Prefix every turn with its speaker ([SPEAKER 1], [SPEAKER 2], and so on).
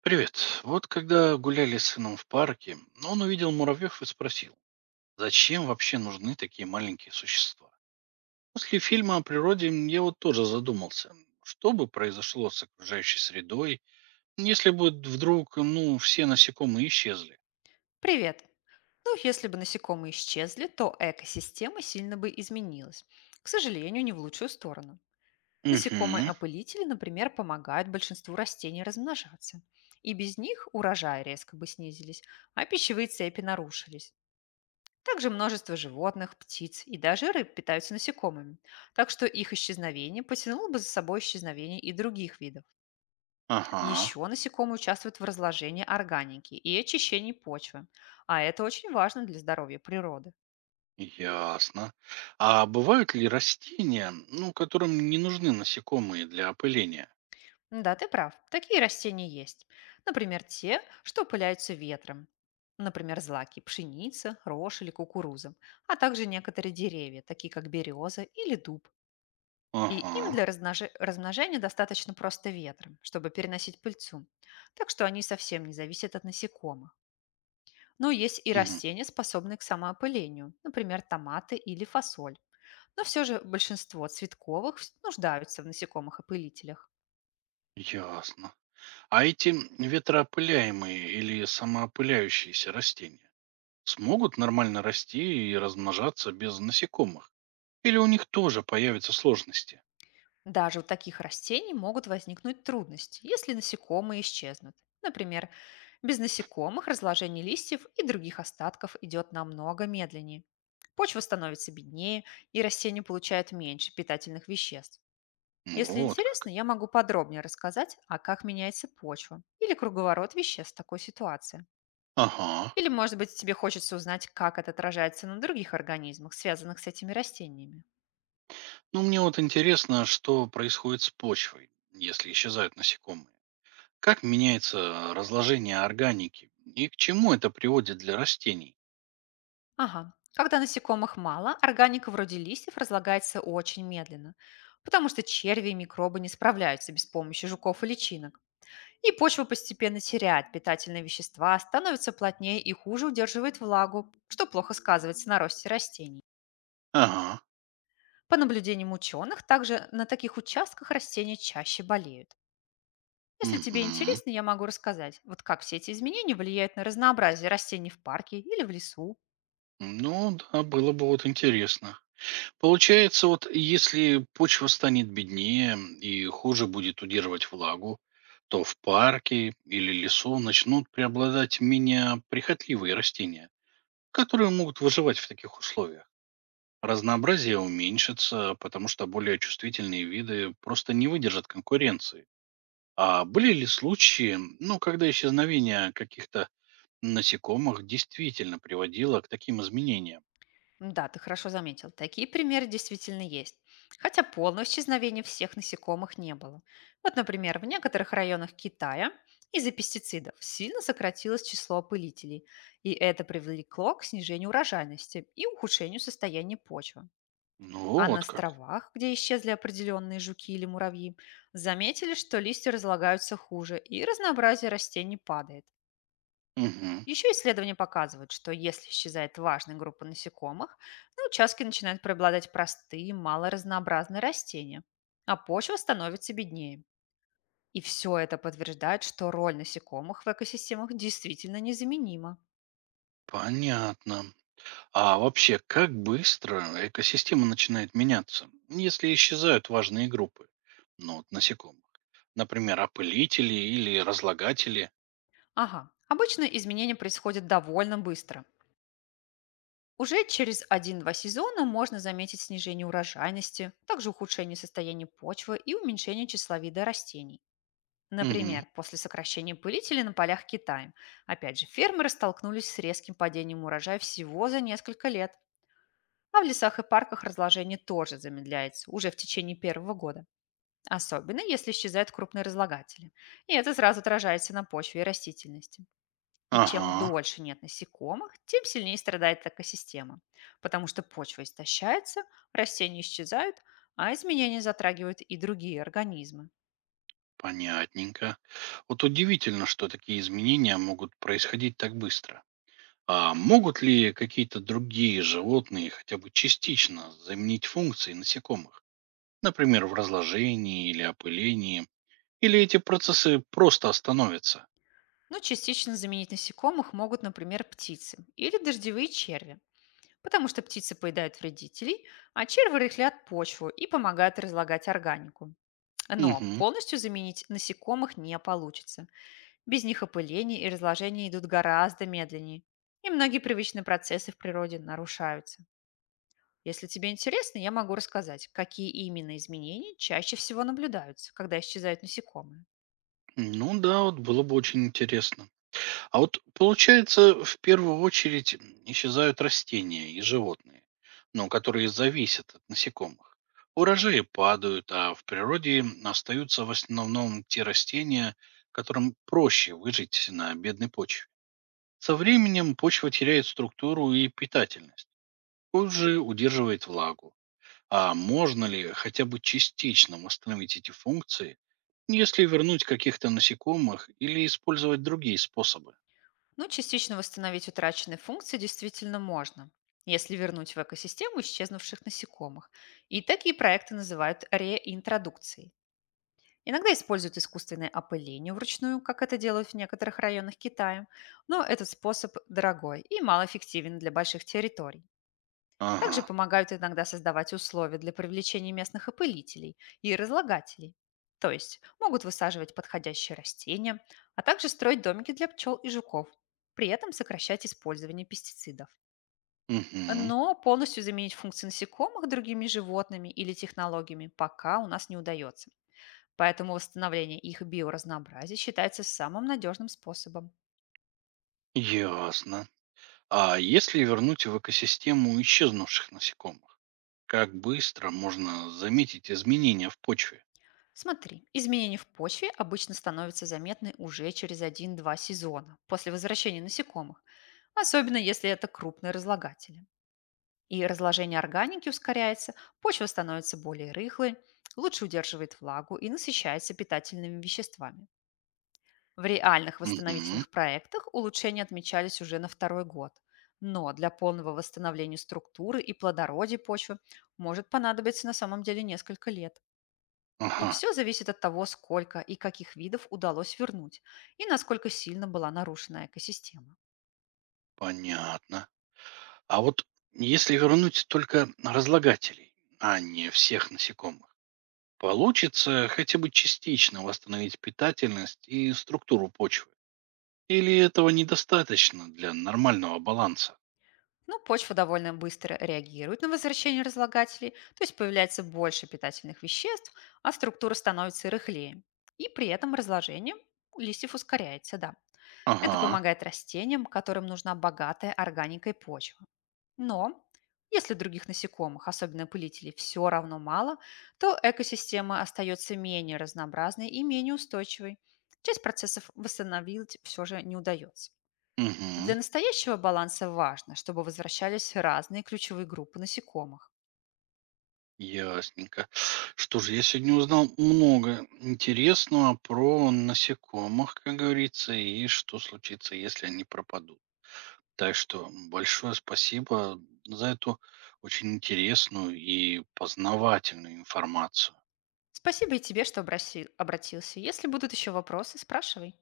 [SPEAKER 1] Привет. Вот когда гуляли с сыном в парке, он увидел муравьев и спросил, зачем вообще нужны такие маленькие существа? После фильма о природе я вот тоже задумался, что бы произошло с окружающей средой, если бы вдруг, ну, все насекомые исчезли?
[SPEAKER 2] Привет! Ну, если бы насекомые исчезли, то экосистема сильно бы изменилась. К сожалению, не в лучшую сторону.
[SPEAKER 1] Угу,
[SPEAKER 2] Насекомые-опылители, например, помогают большинству растений размножаться. И без них урожаи резко бы снизились, а пищевые цепи нарушились. Также множество животных, птиц и даже рыб питаются насекомыми. Так что их исчезновение потянуло бы за собой исчезновение и других видов.
[SPEAKER 1] ага,
[SPEAKER 2] Еще насекомые участвуют в разложении органики и очищении почвы, а это очень важно для здоровья природы.
[SPEAKER 1] ясно. А бывают ли растения, ну, которым не нужны насекомые для опыления?
[SPEAKER 2] Да, ты прав, такие растения есть. Например, те, что пыляются ветром. Например, злаки – пшеница, рожь или кукуруза, а также некоторые деревья, такие как береза или дуб. И им
[SPEAKER 1] Ага,
[SPEAKER 2] для размножения достаточно просто ветром, чтобы переносить пыльцу. Так что они совсем не зависят от насекомых. Но есть и
[SPEAKER 1] угу,
[SPEAKER 2] растения, способные к самоопылению, например, томаты или фасоль. Но все же большинство цветковых нуждаются в насекомых-опылителях.
[SPEAKER 1] ясно. А эти ветроопыляемые или самоопыляющиеся растения смогут нормально расти и размножаться без насекомых? Или у них тоже появятся сложности?
[SPEAKER 2] Даже у таких растений могут возникнуть трудности, если насекомые исчезнут. Например, без насекомых разложение листьев и других остатков идет намного медленнее. Почва становится беднее, и растения получают меньше питательных веществ. Если
[SPEAKER 1] Вот
[SPEAKER 2] интересно,
[SPEAKER 1] как.
[SPEAKER 2] я могу подробнее рассказать, а как меняется почва или круговорот веществ в такой ситуации.
[SPEAKER 1] Ага.
[SPEAKER 2] Или, может быть, тебе хочется узнать, как это отражается на других организмах, связанных с этими растениями.
[SPEAKER 1] Ну, мне вот интересно, что происходит с почвой, если исчезают насекомые. Как меняется разложение органики и к чему это приводит для растений?
[SPEAKER 2] Ага. Когда насекомых мало, органика вроде листьев разлагается очень медленно, потому что черви и микробы не справляются без помощи жуков и личинок. И почва постепенно теряет питательные вещества, становится плотнее и хуже удерживает влагу, что плохо сказывается на росте растений.
[SPEAKER 1] Ага.
[SPEAKER 2] По наблюдениям ученых, также на таких участках растения чаще болеют. Если тебе
[SPEAKER 1] Угу.
[SPEAKER 2] интересно, я могу рассказать, вот как все эти изменения влияют на разнообразие растений в парке или в лесу.
[SPEAKER 1] Ну да, было бы вот интересно. Получается, вот если почва станет беднее и хуже будет удерживать влагу, то в парке или лесу начнут преобладать менее прихотливые растения, которые могут выживать в таких условиях. Разнообразие уменьшится, потому что более чувствительные виды просто не выдержат конкуренции. А были ли случаи, ну, когда исчезновение каких-то насекомых действительно приводило к таким изменениям?
[SPEAKER 2] Да, ты хорошо заметил, такие примеры действительно есть. Хотя полного исчезновения всех насекомых не было. Вот, например, в некоторых районах Китая из-за пестицидов сильно сократилось число опылителей, и это привлекло к снижению урожайности и ухудшению состояния почвы.
[SPEAKER 1] Ну,
[SPEAKER 2] А на
[SPEAKER 1] вот как.
[SPEAKER 2] островах, где исчезли определенные жуки или муравьи, заметили, что листья разлагаются хуже и разнообразие растений падает.
[SPEAKER 1] Мгм.
[SPEAKER 2] Еще исследования показывают, что если исчезает важная группа насекомых, на участке начинают преобладать простые, малоразнообразные растения, а почва становится беднее. И все это подтверждает, что роль насекомых в экосистемах действительно незаменима.
[SPEAKER 1] Понятно. А вообще, как быстро экосистема начинает меняться, если исчезают важные группы? Ну, вот насекомых. Например, опылители или разлагатели.
[SPEAKER 2] Ага, обычно изменения происходят довольно быстро. Уже через один-два сезона можно заметить снижение урожайности, также ухудшение состояния почвы и уменьшение числа вида растений.
[SPEAKER 1] Мгм.
[SPEAKER 2] Например, после сокращения пылителей на полях Китая. Опять же, фермеры столкнулись с резким падением урожая всего за несколько лет. А в лесах и парках разложение тоже замедляется уже в течение первого года, особенно если исчезают крупные разлагатели. И это сразу отражается на почве и растительности. И чем
[SPEAKER 1] Ага,
[SPEAKER 2] дольше нет насекомых, тем сильнее страдает экосистема, потому что почва истощается, растения исчезают, а изменения затрагивают и другие организмы.
[SPEAKER 1] понятненько. Вот удивительно, что такие изменения могут происходить так быстро. А могут ли какие-то другие животные хотя бы частично заменить функции насекомых? Например, в разложении или опылении? Или эти процессы просто остановятся?
[SPEAKER 2] Но частично заменить насекомых могут, например, птицы или дождевые черви, потому что птицы поедают вредителей, а черви рыхлят почву и помогают разлагать органику. Но
[SPEAKER 1] Угу.
[SPEAKER 2] полностью заменить насекомых не получится. Без них опыление и разложение идут гораздо медленнее, и многие привычные процессы в природе нарушаются. Если тебе интересно, я могу рассказать, какие именно изменения чаще всего наблюдаются, когда исчезают насекомые.
[SPEAKER 1] Ну да, вот было бы очень интересно. А вот получается, в первую очередь исчезают растения и животные, ну, которые зависят от насекомых. Урожаи падают, а в природе остаются в основном те растения, которым проще выжить на бедной почве. Со временем почва теряет структуру и питательность, позже удерживает влагу. А можно ли хотя бы частично восстановить эти функции, если вернуть каких-то насекомых или использовать другие способы?
[SPEAKER 2] Ну, частично восстановить утраченные функции действительно можно, если вернуть в экосистему исчезнувших насекомых. И такие проекты называют реинтродукцией. Иногда используют искусственное опыление вручную, как это делают в некоторых районах Китая, но этот способ дорогой и малоэффективен для больших территорий.
[SPEAKER 1] Ага,
[SPEAKER 2] Также помогают иногда создавать условия для привлечения местных опылителей и разлагателей. То есть могут высаживать подходящие растения, а также строить домики для пчел и жуков, при этом сокращать использование пестицидов.
[SPEAKER 1] угу,
[SPEAKER 2] Но полностью заменить функции насекомых другими животными или технологиями пока у нас не удается. Поэтому восстановление их биоразнообразия считается самым надежным способом.
[SPEAKER 1] ясно. А если вернуть в экосистему исчезнувших насекомых, как быстро можно заметить изменения в почве?
[SPEAKER 2] Смотри, изменения в почве обычно становятся заметны уже через один-два сезона после возвращения насекомых, особенно если это крупные разлагатели. И разложение органики ускоряется, почва становится более рыхлой, лучше удерживает влагу и насыщается питательными веществами. В реальных
[SPEAKER 1] Угу,
[SPEAKER 2] восстановительных проектах улучшения отмечались уже на второй год. Но для полного восстановления структуры и плодородия почвы может понадобиться на самом деле несколько лет. И
[SPEAKER 1] ага,
[SPEAKER 2] все зависит от того, сколько и каких видов удалось вернуть, и насколько сильно была нарушена экосистема.
[SPEAKER 1] понятно. А вот если вернуть только разлагателей, а не всех насекомых, получится хотя бы частично восстановить питательность и структуру почвы? Или этого недостаточно для нормального баланса?
[SPEAKER 2] Ну, почва довольно быстро реагирует на возвращение разлагателей, то есть появляется больше питательных веществ, а структура становится рыхлее. И при этом разложение листьев ускоряется, да. Это
[SPEAKER 1] Ага,
[SPEAKER 2] помогает растениям, которым нужна богатая органикой почва. Но если других насекомых, особенно пылителей, все равно мало, то экосистема остается менее разнообразной и менее устойчивой. Часть процессов восстановить все же не удается. Для
[SPEAKER 1] угу,
[SPEAKER 2] настоящего баланса важно, чтобы возвращались разные ключевые группы насекомых.
[SPEAKER 1] ясненько. Что же, я сегодня узнал много интересного про насекомых, как говорится, и что случится, если они пропадут. Так что большое спасибо за эту очень интересную и познавательную информацию.
[SPEAKER 2] Спасибо и тебе, что обратился. Если будут еще вопросы, спрашивай.